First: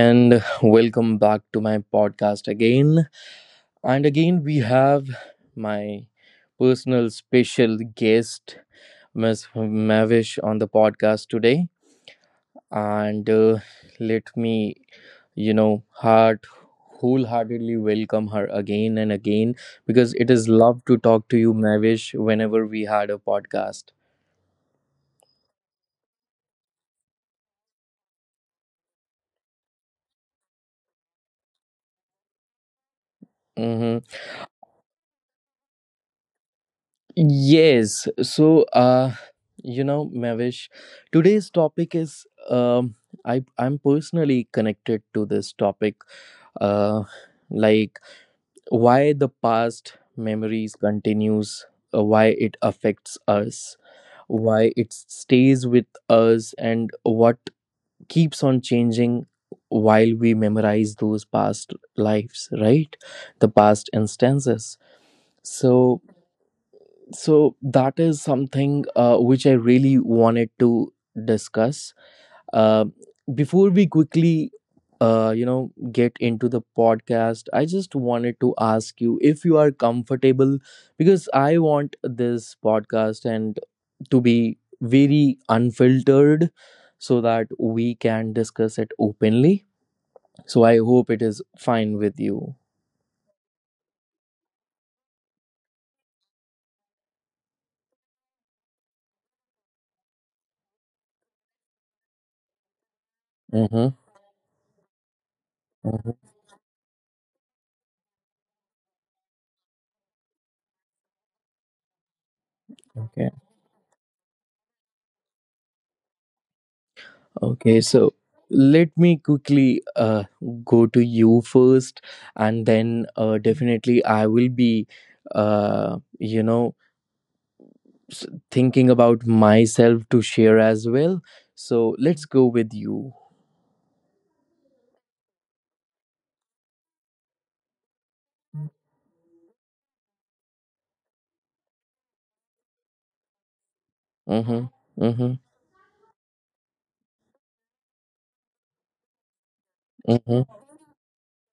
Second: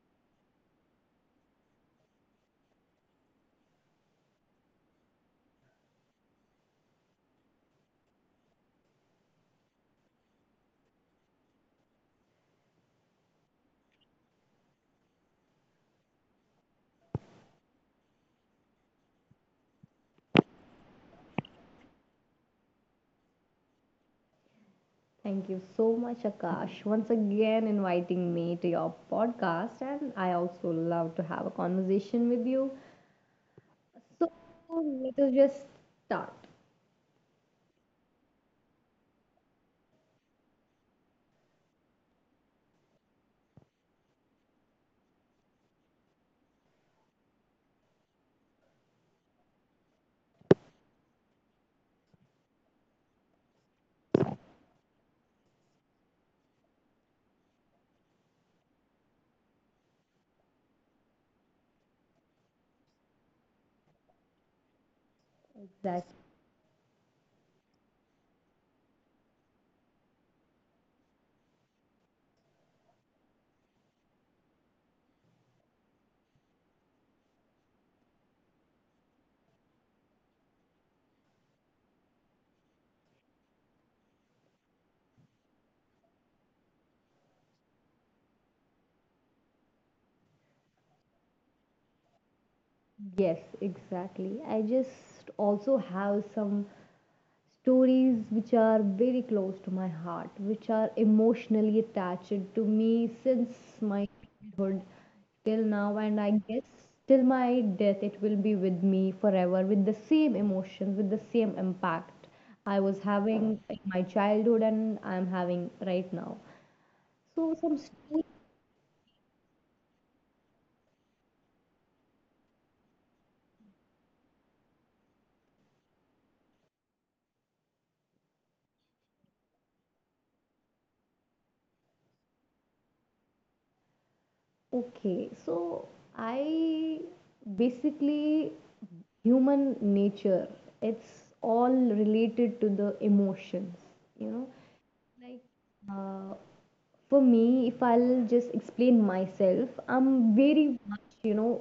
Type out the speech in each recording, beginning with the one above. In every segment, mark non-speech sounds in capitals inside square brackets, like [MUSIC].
and welcome back to my podcast again. And again, we have my personal special guest, Miss Mavish, on the podcast today. And let me, you know, heart wholeheartedly welcome her again and again because it is love to talk to you, Mavish, whenever we had a podcast. Thank you so much, Akash, once again inviting me to your podcast. And I also love to have a conversation with you. Mm-hmm. So let us just start. Yes. So, Mavish, today's topic is I'm personally connected to this topic, uh, like why the past memories continues, why it affects us, why it stays with us, and what keeps on changing while we memorize those past lives, right? The past instances. That So so that is something which I really wanted to discuss, uh, before we quickly get into the podcast. I just wanted to ask you if you are comfortable because I want this podcast and to be very unfiltered so that we can discuss it openly, so I hope it is fine with you. Yes, exactly. I just also have some stories which are very close to my heart, which are emotionally attached to me since Mm-hmm. my childhood till now, and I Hmm. guess till my death it will be with me forever with the same emotions, with the same impact I was Okay. having in my childhood and I'm having right now. So, some Okay, so stories let me quickly go to you first, and then definitely I will be, uh, you know, s- thinking about myself to share as well. So let's go with you. okay, so I basically, human nature, it's all related to the emotions, you know. Mm-hmm. Mm-hmm. Like uh, for me, if I'll just explain myself, I'm Mm-hmm. very much, you know,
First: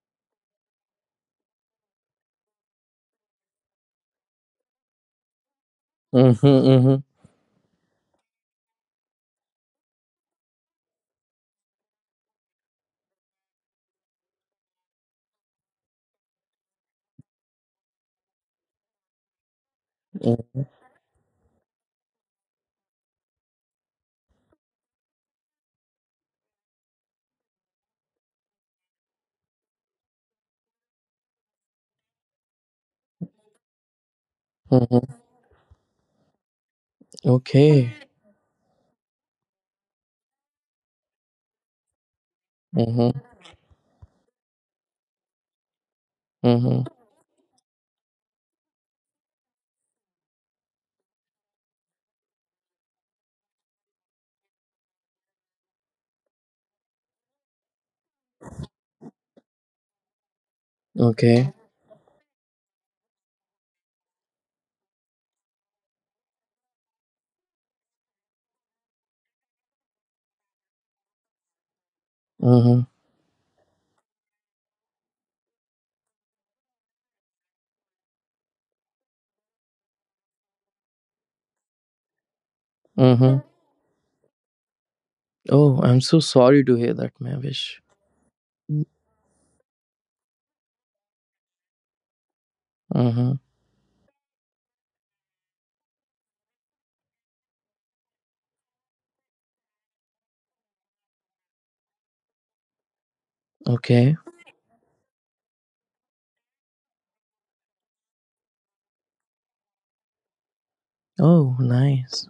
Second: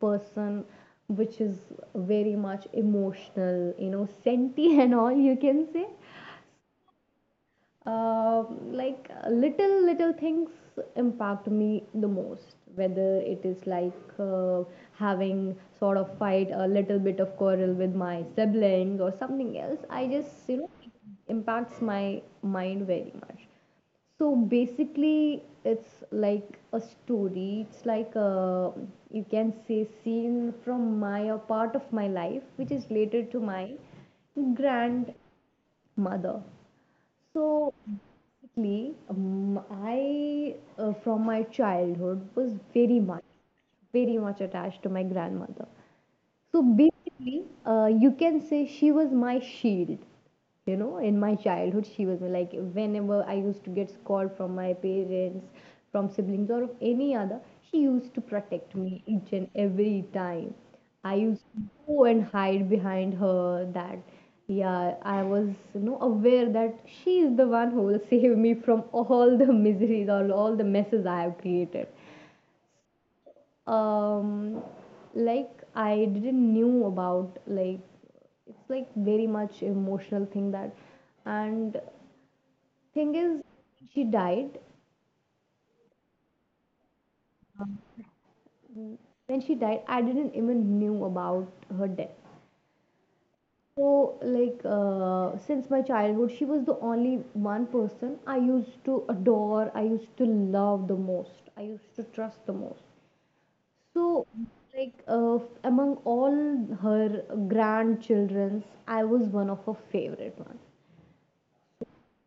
person which is very much emotional, you know, senti [LAUGHS] and all you can say. Mm-hmm. Mm-hmm. Uh, like little little things impact me the most, whether it is like uh, having sort of fight, a little bit of quarrel with my siblings or something else. I just, you Mm-hmm. know, it impacts my mind very much. So basically it's like a story, it's like a, you can say, scene from my a part of my life which is related to my grand Mm-hmm. mother. So Okay. basically, I from my childhood was Mm-hmm. Very much attached to my grandmother. So Mm-hmm. basically, you can say she was my shield. You know, in my childhood, she was like, whenever I used to get scolded from my parents, from siblings, or any other, she used to protect me each and every time. I used Okay. to go and hide behind her. That yeah, I was, you know, aware that she is the one who will [LAUGHS] save me from all the [LAUGHS] miseries or all the messes I have created. Mm-hmm. Um, like I didn't knew about, like, it's like very much emotional thing that, and thing Mm-hmm. is, she died. Oh, I'm so sorry to hear that, Mavish. When she died, I didn't even knew about her death. Mm-hmm. So, like, since my childhood, she was the only one person I used to adore, I used to love the most, I used to trust the most. Okay. So, like, among all her grandchildren, I was one of her favorite ones. Oh, nice.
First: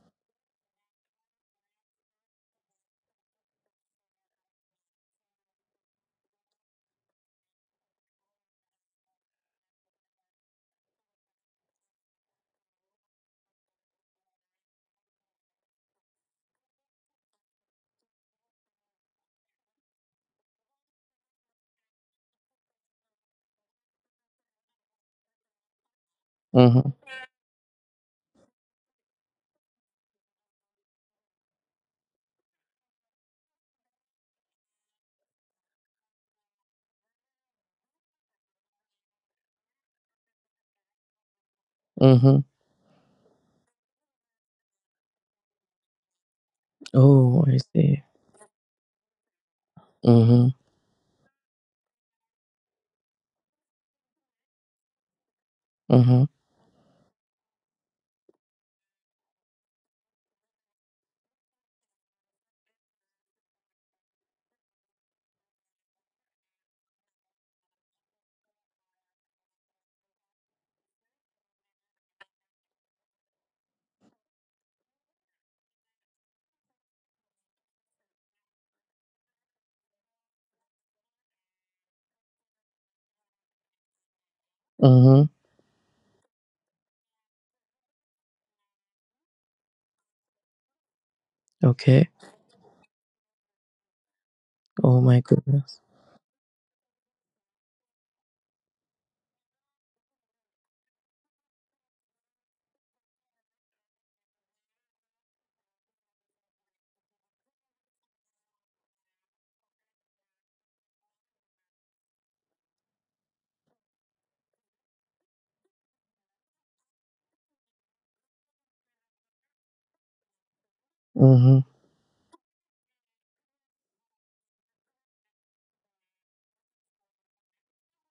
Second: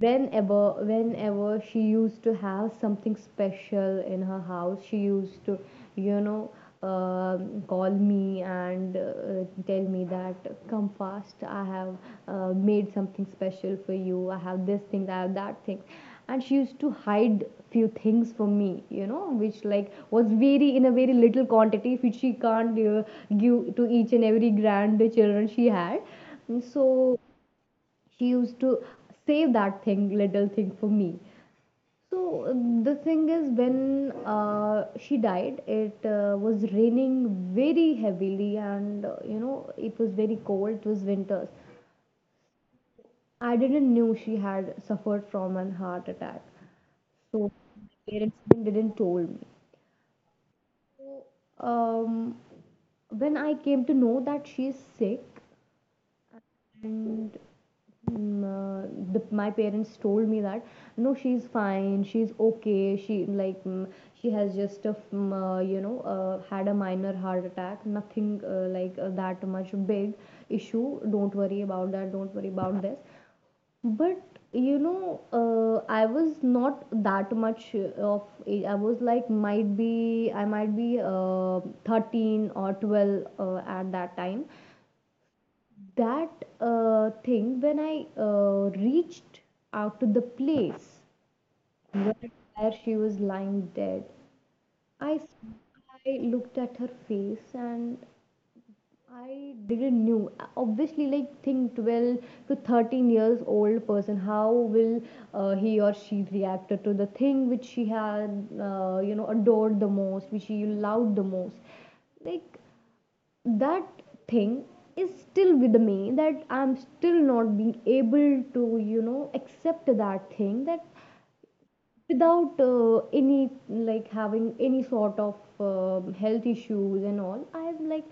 Whenever she used to have something special in her house, she used to, you know, call me and tell me that come fast, I have made something special for you, I have this thing, I have that thing. And she used to hide few things from me, you know, which like was very, in a very little quantity, which she can't give to each and every grand she had. Mm-hmm. So she used to save that thing, little thing, for me. So uh, the thing is, when she died, it was raining very heavily, and you know, it was very cold, it was winters. Mhm. I didn't knew she had suffered from an heart attack. So Oh, I my see. parents even didn't told me. Mhm. So um, when I came to know that she is sick, Mhm. and mm, uh, my parents told me that no, she's fine, she's okay, she has just a you know, had a minor heart attack, nothing like that much big issue, don't worry about that, don't worry about this. But you know, I was not that much of age, I was like, might be, I might be 13 or 12 at that time. Mhm. That thing, when I reached out to the place Okay. where, where she was lying dead, Oh I my s- goodness. I looked at her face and I didn't knew. Obviously, like, think, 12 to 13 years old person, how will he or she react to the thing which she had, you know, adored the most, which she loved the most. Like that thing is still with me, that I'm still not being able to, you know, accept that thing, that Mhm. without any, like, having any sort of health issues and all, I'm like,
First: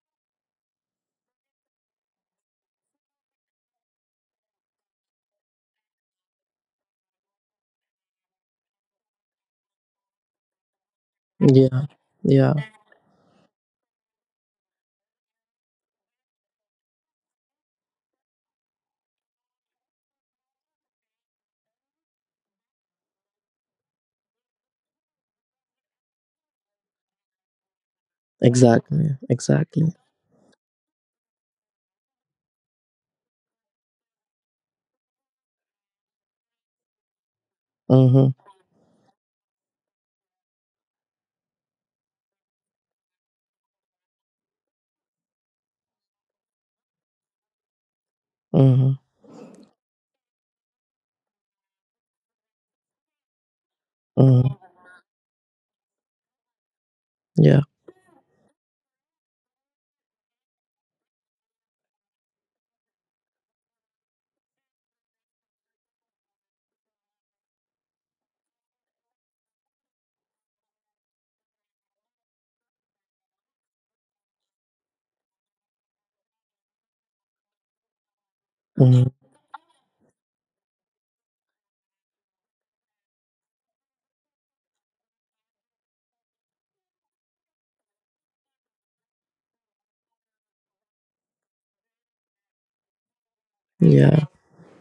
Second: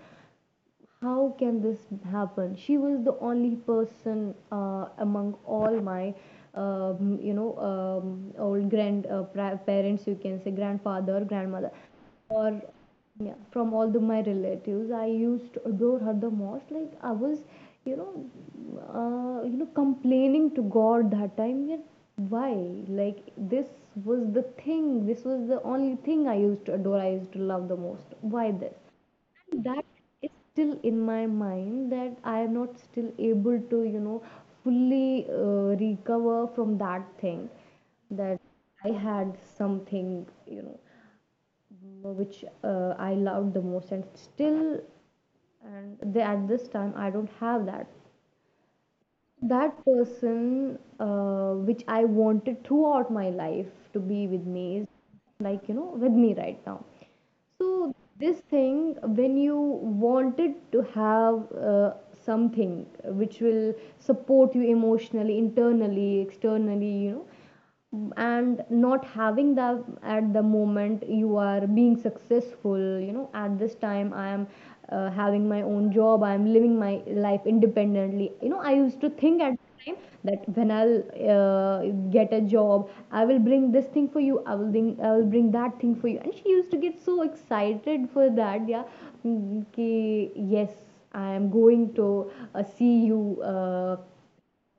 how can this happen? She was the only person among all my you know, old grand parents, you can say, grandfather, grandmother, Yeah. or Yeah. yeah, from all the my relatives, I used to adore her the most. Like I was, you know, you know, complaining to God that time. Yet why? Like, this was the thing. This was the only thing I used to adore, I used to love the most. Why this? Exactly. That Exactly. is still in my mind, that I am not still able to, you know, fully recover from that thing, Mhm. that I had something, you know, which I loved the most, and still, and the, at this time, I don't have that, Mhm. that person which I wanted throughout my life to be with Mhm. me, is like, you know, with me right now. Yeah. So this thing, when you wanted to have something which will support you emotionally, internally, externally, you know, and not having that at the moment you are being successful, you know, at this time I am having my own job, I'm living my life independently. You know, I used to Mhm. think at the time that when I'll uh, get a job, I will bring this thing for you, I will bring, I will bring that thing for you. And she used to get so excited for that. Yeah, yes, I am going to see you, uh, Yeah.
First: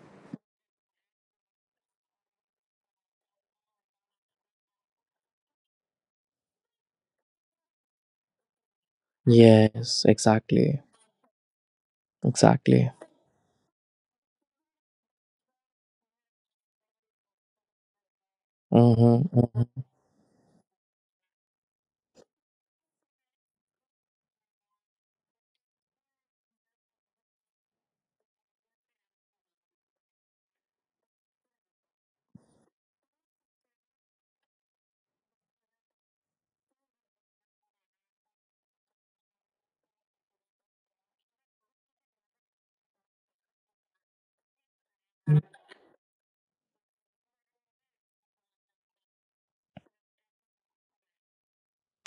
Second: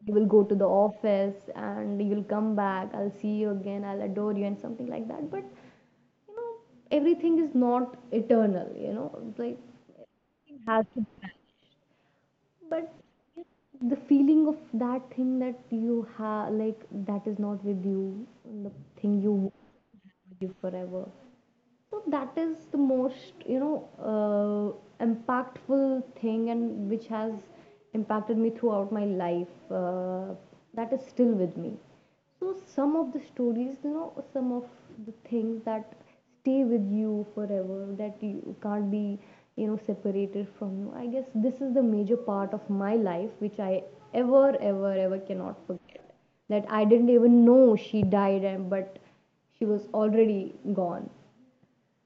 you will go to the office and you'll come back, I'll see you again, I'll adore you and something like that. But you know, everything is not eternal, you know. like Yes. Exactly. Exactly. but the feeling of that thing that you have, like, that is not with you, and the thing you Mhm. have with you forever. So that is the most, you know, impactful thing, and which has impacted me throughout my life. That is still with me. So some of the stories, you know, some of the things that stay with you forever, that you can't be, you know, separated from you. I guess this is the major part of my life which I ever, ever, ever cannot forget. That I didn't even know she died, and but she was already gone.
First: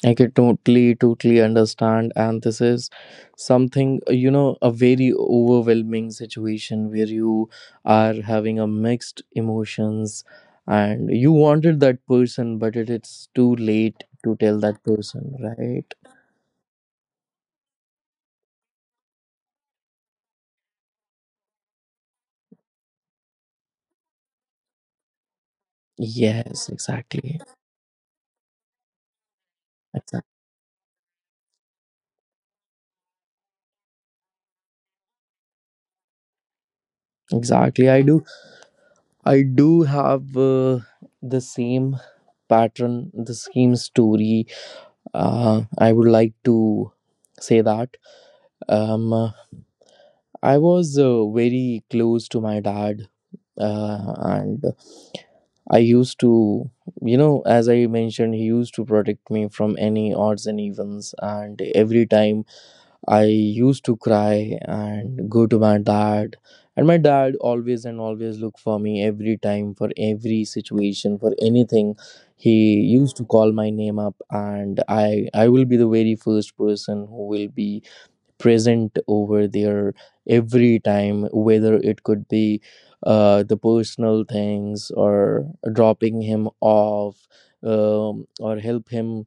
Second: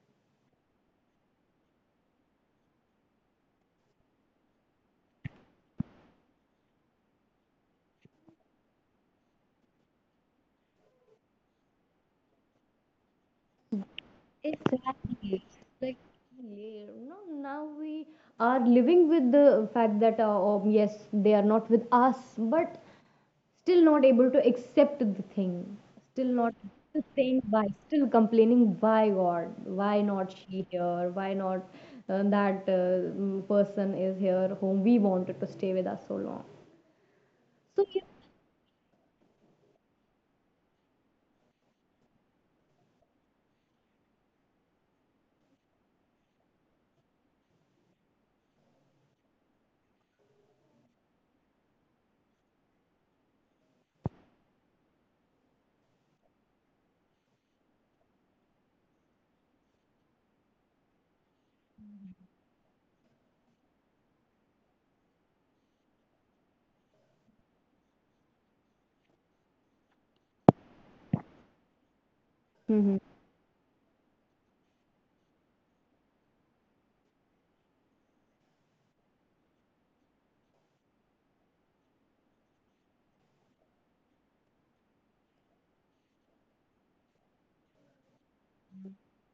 I can totally, totally understand. And this is something, a very overwhelming situation where you are having a mixed emotions and you wanted that person, but it's too late to tell that person, Exactly. right? Like, yeah, no, now we are living with the fact that, yes, they are not with us, but still not able to accept the thing. Still not, Yes, still exactly. saying why, still complaining, why God, why Exactly. not she here, why not that person is here whom we wanted to stay with us so long. So, Exactly. yeah. I do. I do have the same pattern, the same story. I would like to say that. Um, I was very close to my dad, and I used to, you know, as I mentioned, he used to protect me from any odds and evens. And every time I used to cry and go to my dad, and my dad always and always look for me every time for every situation for anything. He Mm-hmm. used to call my name up, and I will be the very first person who will be present over there every time, whether it could be the personal things, or dropping him off, or help him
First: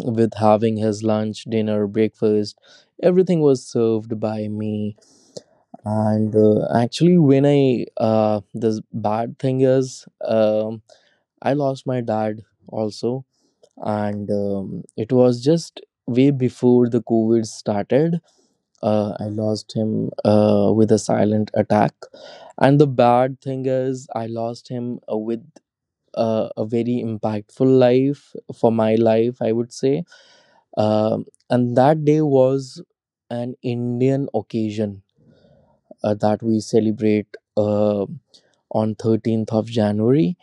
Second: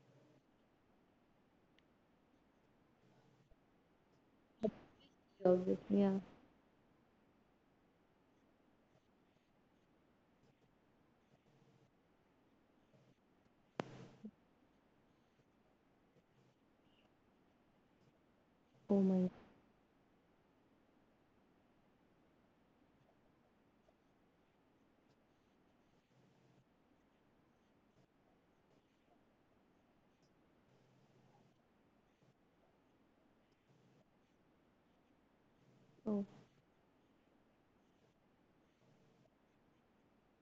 with having his lunch, dinner, breakfast. Everything was served by me. Yeah. And actually, when I this bad thing is, I lost my dad also. And it was just way before the COVID started. Oh Uh, I my. lost him with a silent attack. And the bad thing is, I lost him with a very impactful life for my life, I would say. Um, and that day was an Indian occasion Oh. that we celebrate on 13th of January.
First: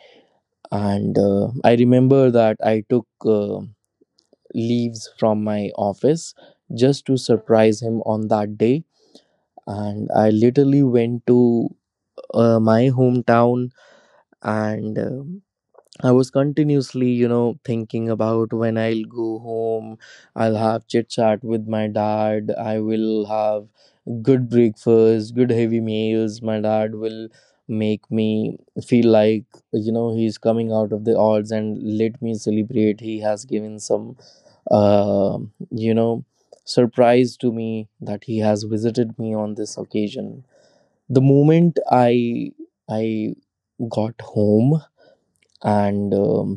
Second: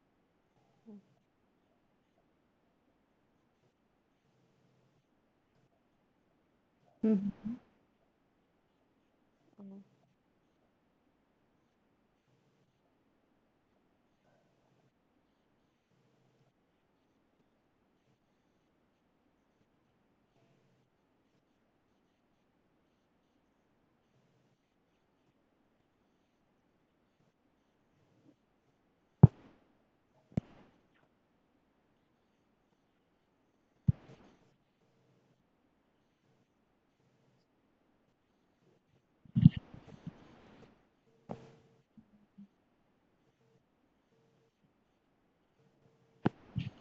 And I remember that I took leaves from my office just to Mhm. surprise him on that day, and I literally went to my hometown. And I was continuously, you know, thinking about when I'll go home, I'll have chit chat with my dad, I will have good breakfast, good heavy meals. My dad will make me feel like, you know, he's coming out of the odds and let me celebrate. He has given some, uh, you know, surprise to me that he has visited me on this occasion. The moment I got home and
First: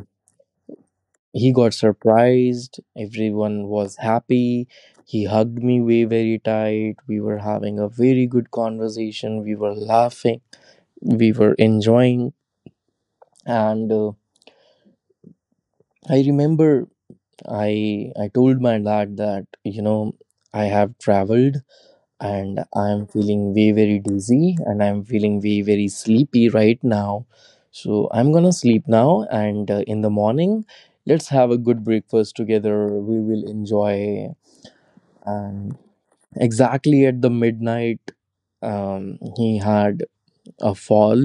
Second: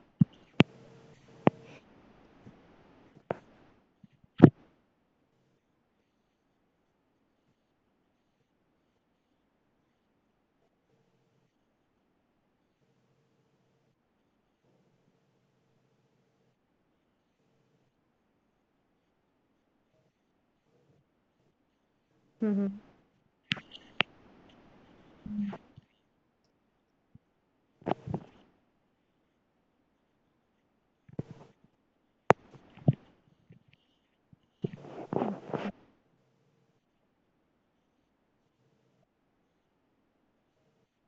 he got surprised, everyone was happy. He hugged me way very tight. We were having a very good conversation, we were laughing, we were enjoying. And I remember, i I told my dad that, you know, I have traveled and Mm-hmm. I'm feeling way very dizzy and I'm feeling way very sleepy right now. So I'm gonna sleep now, and in the morning, let's have a good breakfast together. We will enjoy. And exactly at the midnight, he had a fall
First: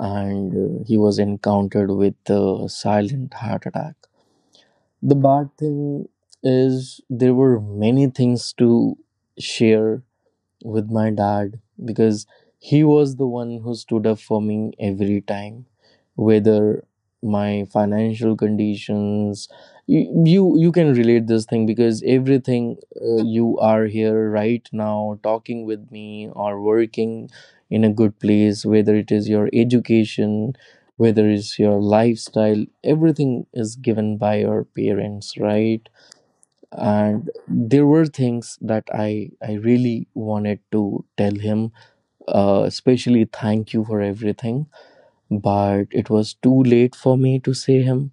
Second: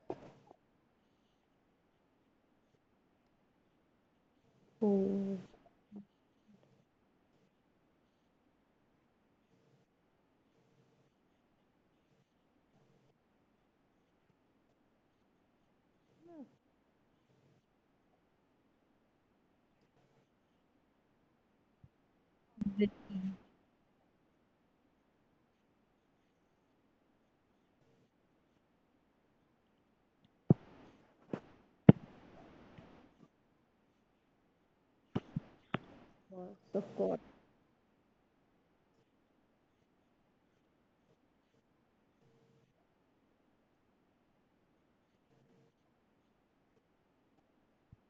and he was encountered with a silent heart attack. The Oh, of bad thing is, there were many things to share with my dad because he was the one who stood up for me every time, whether my financial conditions. You you can relate this thing because everything, you are here right now talking with me or working in a good place, whether it is your education, whether it's your lifestyle, everything is given by your parents, right? course, of course. And there were things that I really wanted to tell him, especially thank you for everything. But it was too late for me to say him,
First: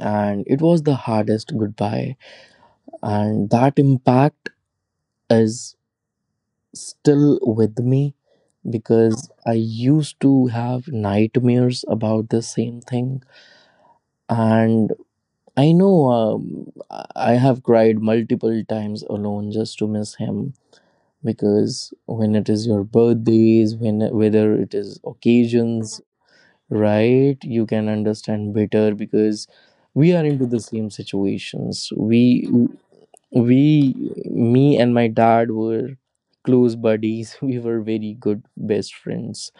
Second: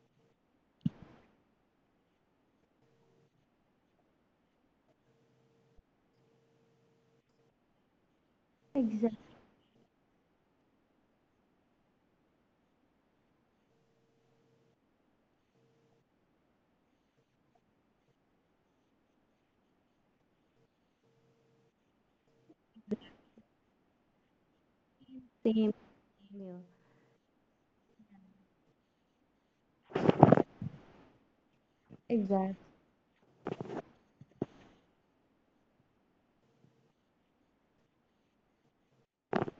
and it was the hardest goodbye. And that impact is still with me Exactly. because I used to have nightmares about the same thing. And I know, I have cried multiple times alone just to miss him, because when it is your birthdays, when whether it is occasions, Yeah, right? You can understand better because we are into the same situations. we exact. we me and my dad were close buddies. [LAUGHS] We were very good best friends.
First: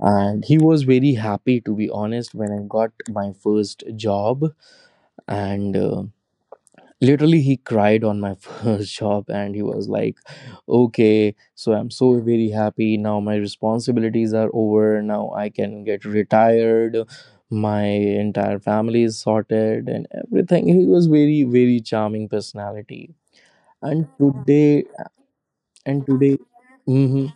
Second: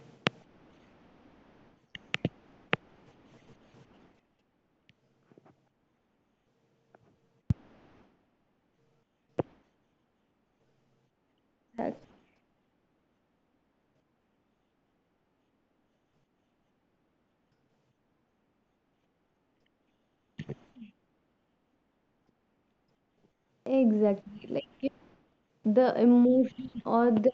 And he was very happy, to be honest, when I got my first job. And literally he cried on my [LAUGHS] first job. And he was like, okay, so I'm so very happy now, my responsibilities are over, now I can get retired, my entire family is sorted and everything. He was very, very charming personality. and Exactly. Like, today you, the and today emotion or hmm the,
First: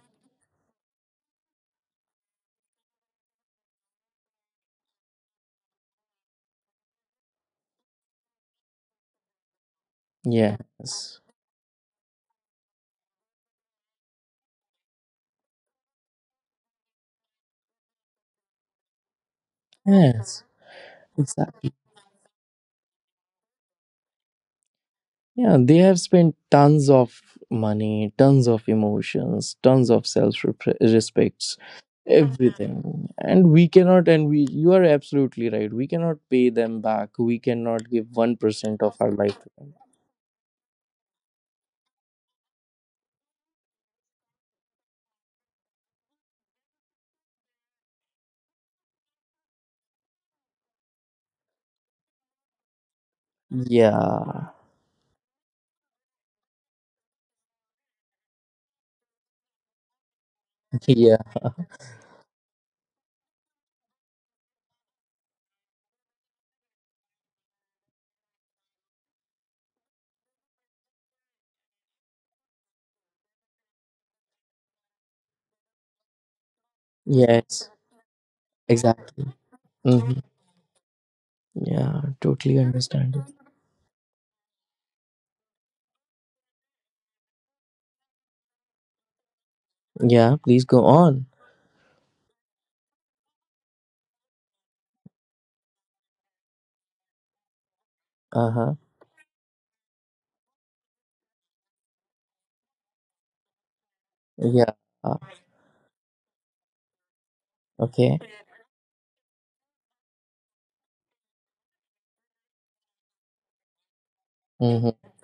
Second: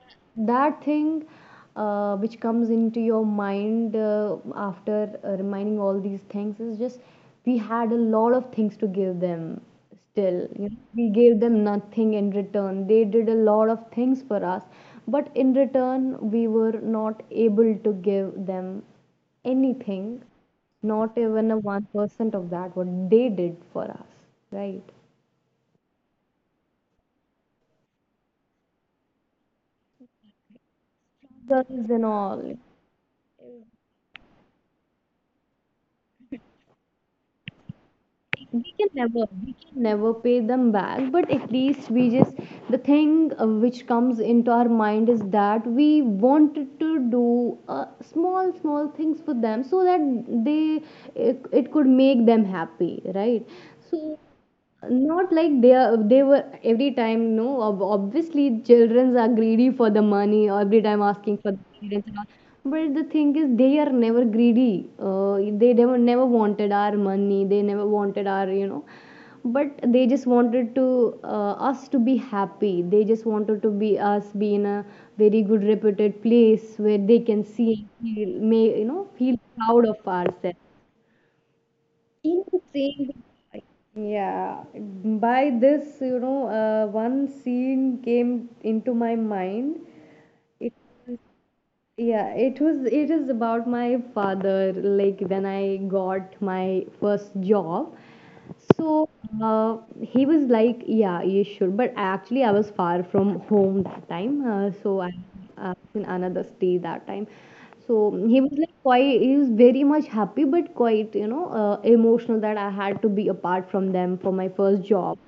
that thing which comes into your mind after reminding all these things, is just, we had a lot of things to give them, still, you know, we yes, gave them nothing in return. They did a lot of things for us, but in return we were not able to give them anything, yes, not even a exactly. 1% of that what they did for us, right? Yeah, they have spent tons of money, tons of emotions, tons of self respects, Girls and all, everything. And we cannot, and we, you are absolutely right. We cannot pay them back. We cannot give we 1% can of our never, life to we them. can never pay them back, but at least we just, the thing which comes into our mind is that we wanted to do small small things for them so that they, it could make them happy, right? So Yeah. not like they are, they were, every time, no, obviously children are greedy for the money or every time [LAUGHS] Yeah, asking for the parents and all, but the thing is, they are never greedy. They never, never wanted our money, they never wanted our, you know, but they just wanted to, us to be happy. They just wanted to be us be in a very good reputed place where they can yes, see, feel, may, you know, exactly. feel proud of Hmm. ourselves. Yeah, totally understand it. Yeah, by this, you know, one scene came into my mind. Yeah, please It, go on. yeah, it was, it is about my father. Like when I got my first job, Uh huh. so he was like, "Yeah, you should." But actually, I was far from home that time, Yeah, so uh, I was in another state that time. So okay. he was like quite, he was very much happy, but quite, you know, emotional that I had to be apart from them for my Mm first hmm. job.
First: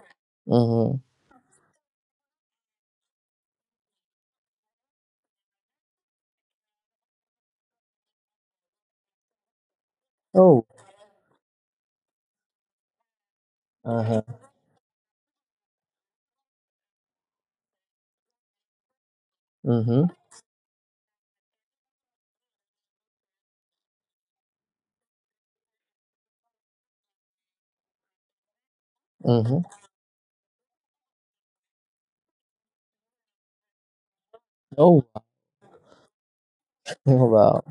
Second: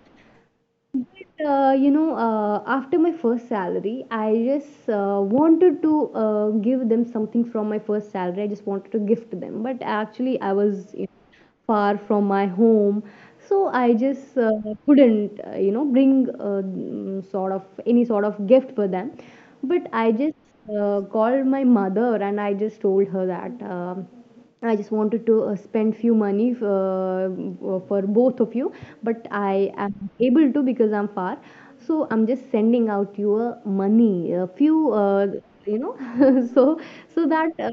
Mm hmm. But, you know, after my first salary, I just wanted to give them something from my first salary. I just wanted to gift them, but actually, I Oh, was, you know, far from my home, so I uh huh. just couldn't, you know, bring sort of any sort of gift for them. Mm But hmm. I just called my mother and I just told her that. I just wanted to spend few money for both of you, but Mm hmm. I am able to because I'm far. So I'm just sending out your money, a few, Oh. You know, [LAUGHS] so [LAUGHS] so that Wow.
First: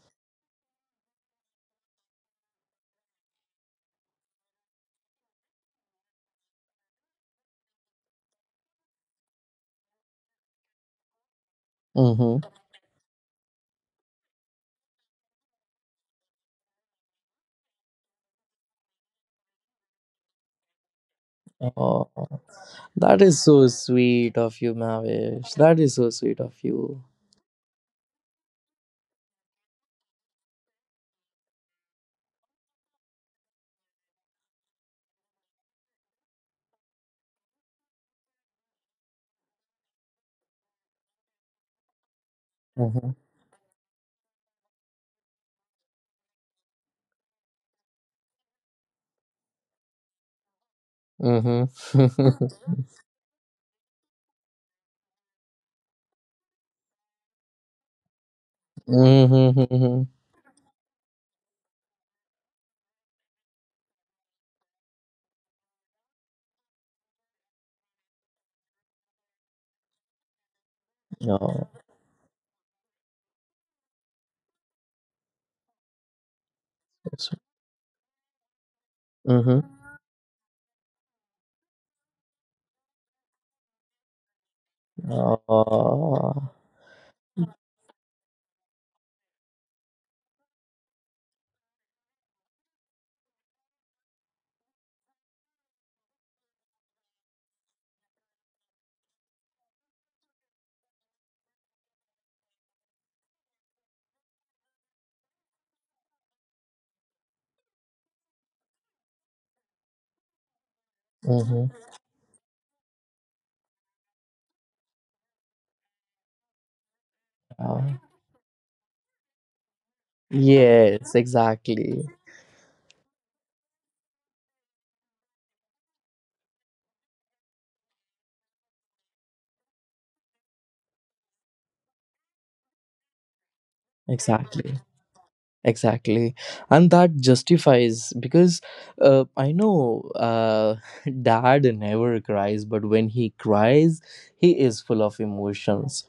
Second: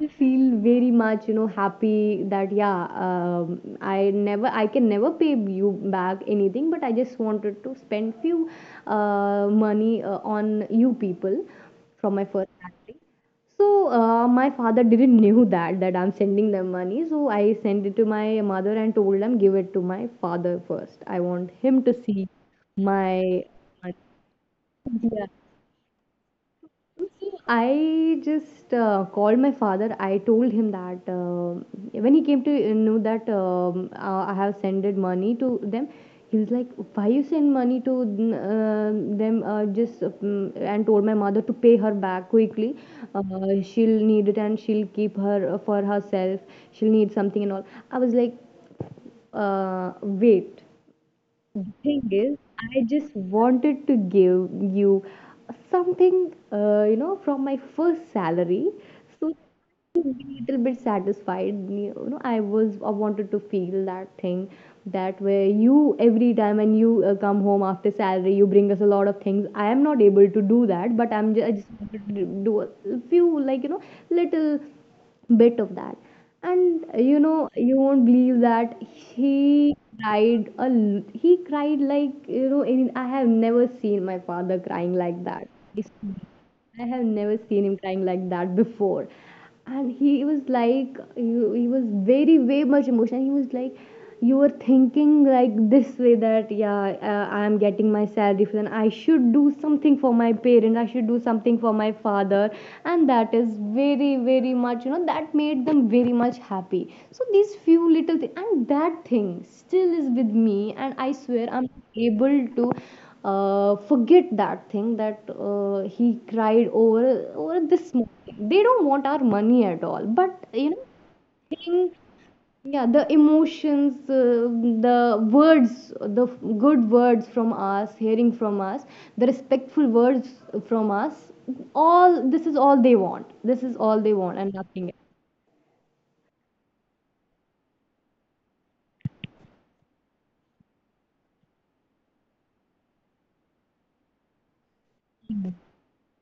I feel very much, you know, happy that yeah, I can never pay you back anything, but I just wanted to spend few money on you people from my Mm-hmm. first salary, so my father didn't knew that I'm sending them money. So I sent it to my mother and told them give it to my father first. I want him to Oh, see that is my so money. sweet of you, Yeah. Mavish. That is so sweet of you. I just called my father. I told him that when he came to know that I have sended money to them, he was like, "Why you send money to uh, them?" Just And told my mother to pay her back quickly. Mm-hmm. Uh, She'll need it and she'll keep her for herself. She'll need something and all. I was like, "Wait." The Mm-hmm. thing is, I [LAUGHS] just wanted to give you something, from my first salary. So to Mm-hmm. be a little bit satisfied, you know, I wanted to feel that thing, that where you every time when you come home after salary you bring us a lot of things. I am not able to do that, but I just Oh, wanted to do a few, like, you know, little bit of that. And you know you won't believe that mm-hmm. he he cried, like, you know, I have never seen my father crying like that. Oh, I have never seen him crying like that before. And he was like, he was very, way much emotional. He was like, you were thinking like this way that, yeah, I am getting my salary for then I should do something for my parents. I should do something for my father. And that is very, very much, you know, that made them very much happy. So these few little things, and that thing still is with me. And I swear I'm mm-hmm. able to forget that thing that he cried over this Yeah. money. They don't want our money at all. But you know, Yes, thing, exactly. yeah, the emotions, the words, the f- good words from us, hearing from us, the respectful words from us. All this is all they want. This is all they want, and Exactly. nothing else. Exactly. And that justifies because I know, [LAUGHS] dad never cries, but when he cries, he is full of emotions.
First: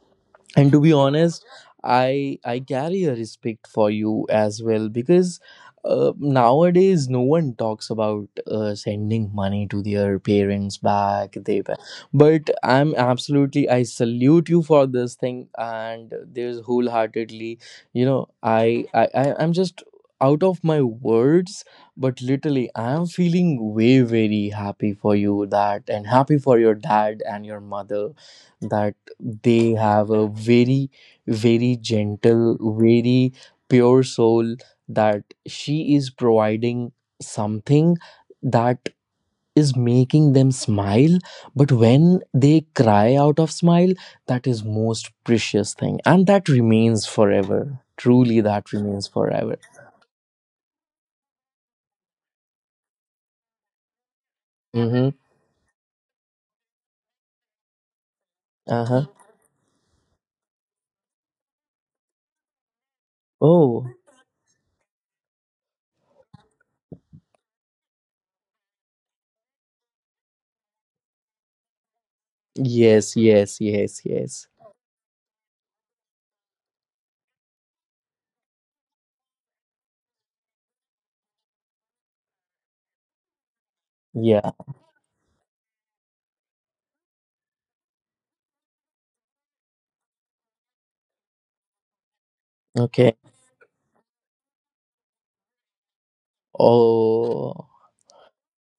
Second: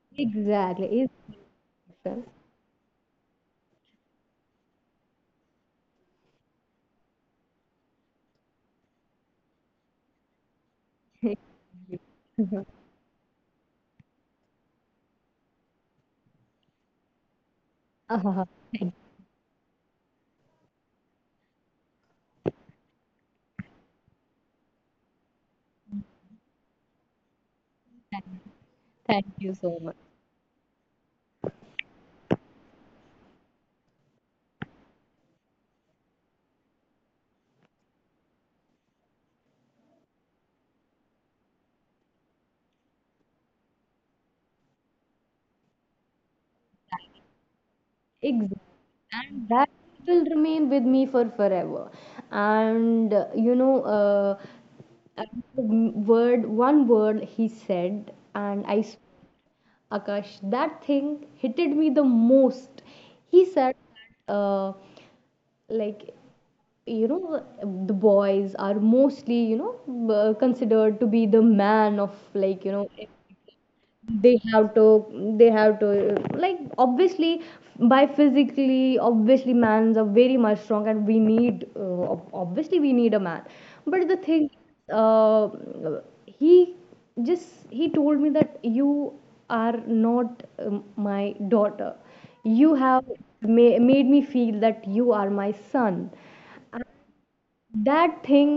And to be Exactly. honest, Exactly. I carry a respect for you as well, because nowadays no one talks about sending money to their parents back. But [LAUGHS] I'm absolutely, I salute you for this thing. And there's wholeheartedly, you know, I'm just out of my words, but literally I'm feeling way very happy for you, that, and happy for your dad and your mother, that Thank you they so much. have a very, very gentle, very pure soul, that she is providing something that is making them smile. But when they cry out of smile, that is most precious thing, and that remains forever, truly, Exactly. that remains And forever. that will remain with me for forever. And Mm-hmm. and one word he said, and Uh-huh. Akash, that thing hitted me the most. He said, Oh. that, like, you know, the boys are mostly, you know, considered to be the man of, like, you know, Yes, yes, yes, yes. They have to like, obviously by physically, obviously mans are very much strong and we need obviously we need a man. But the Yeah. thing, uh, he just, he told me that you are not my daughter, you Okay. have made me feel that you are my son. Oh. That thing,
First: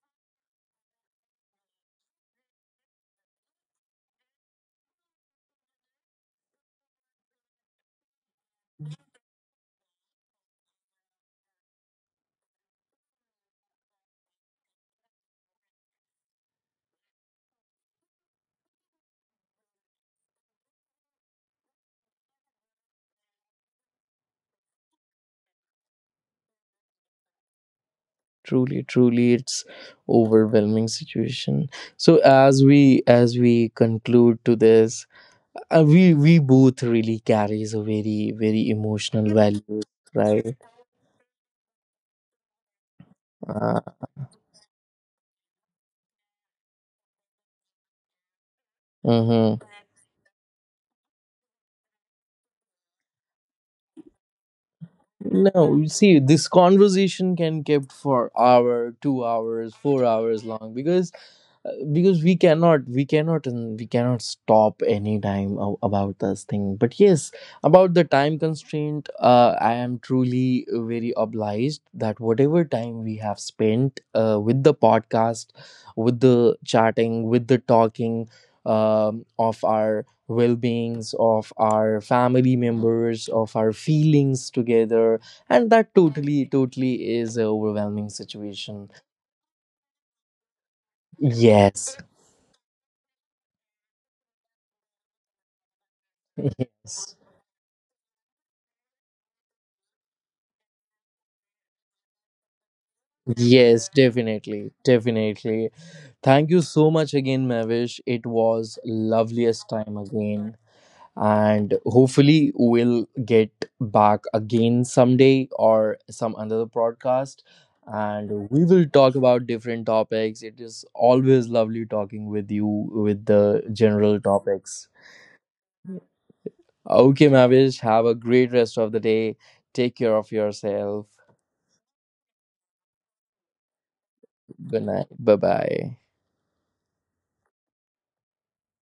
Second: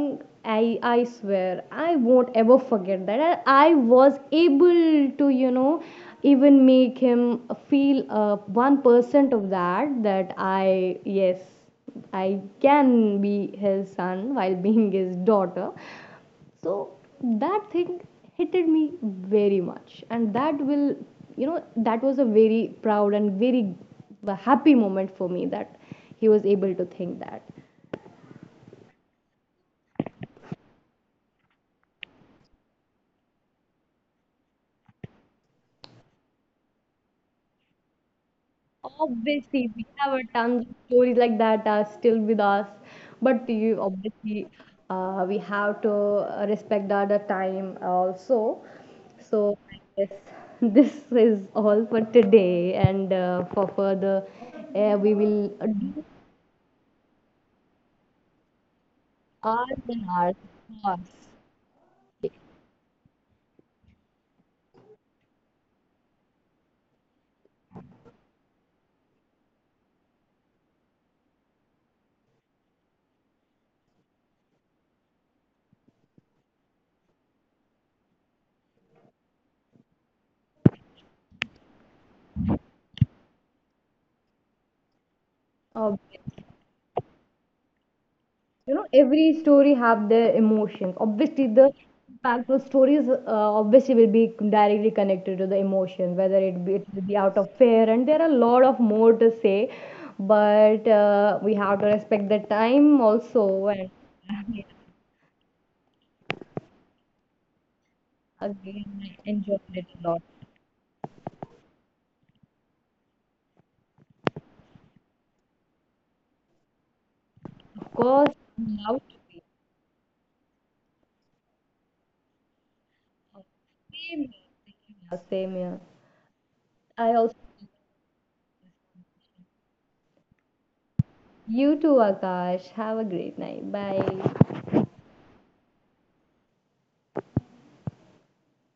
I swear I won't ever forget that. I was able to, you know, even make him feel 1% of that, that I, yes, I can be his son while being his daughter. So that thing hitted me very much, and that will, you know, that was a very proud and very happy moment for me that he was able to think that. Truly, truly, it's overwhelming situation. So as we conclude to this, we both really carries a very, very emotional Obviously, value, we have a right? tons of stories like that are still with us. But you Uh, obviously, we have to respect the other time also. So mhm. I guess [LAUGHS] this is all for today, and for further, we will No, you do see, this conversation can kept for hour, 2 hours, ours four and ours, hours long, of because, course. Because we cannot and we cannot stop any time about this thing. But yes, about the time constraint, I am truly very obliged that whatever time we have spent, with the podcast, with the chatting, with the talking, of our well-beings, of our family members, of our feelings together, and that Obviously. totally, totally is a overwhelming You know situation. every story have their emotions, obviously the Yes. impact of stories, obviously will be directly connected to the emotion, whether [LAUGHS] it will Yes. be out of fear, and there are a lot of more to say, but we have to respect the time also, Yes, and [LAUGHS] definitely. Definitely. Thank you so much again, Mavish. It was again I enjoyed loveliest it time a lot. again. And hopefully we'll get back again someday or some another broadcast. Of course. And we will talk about different topics. It is always lovely talking with you with the general topics. Yeah, same here. I Okay, also. Mavish, have a great rest of the day. Take care of yourself. You too, Akash, have a great night, bye. Good night. Bye bye.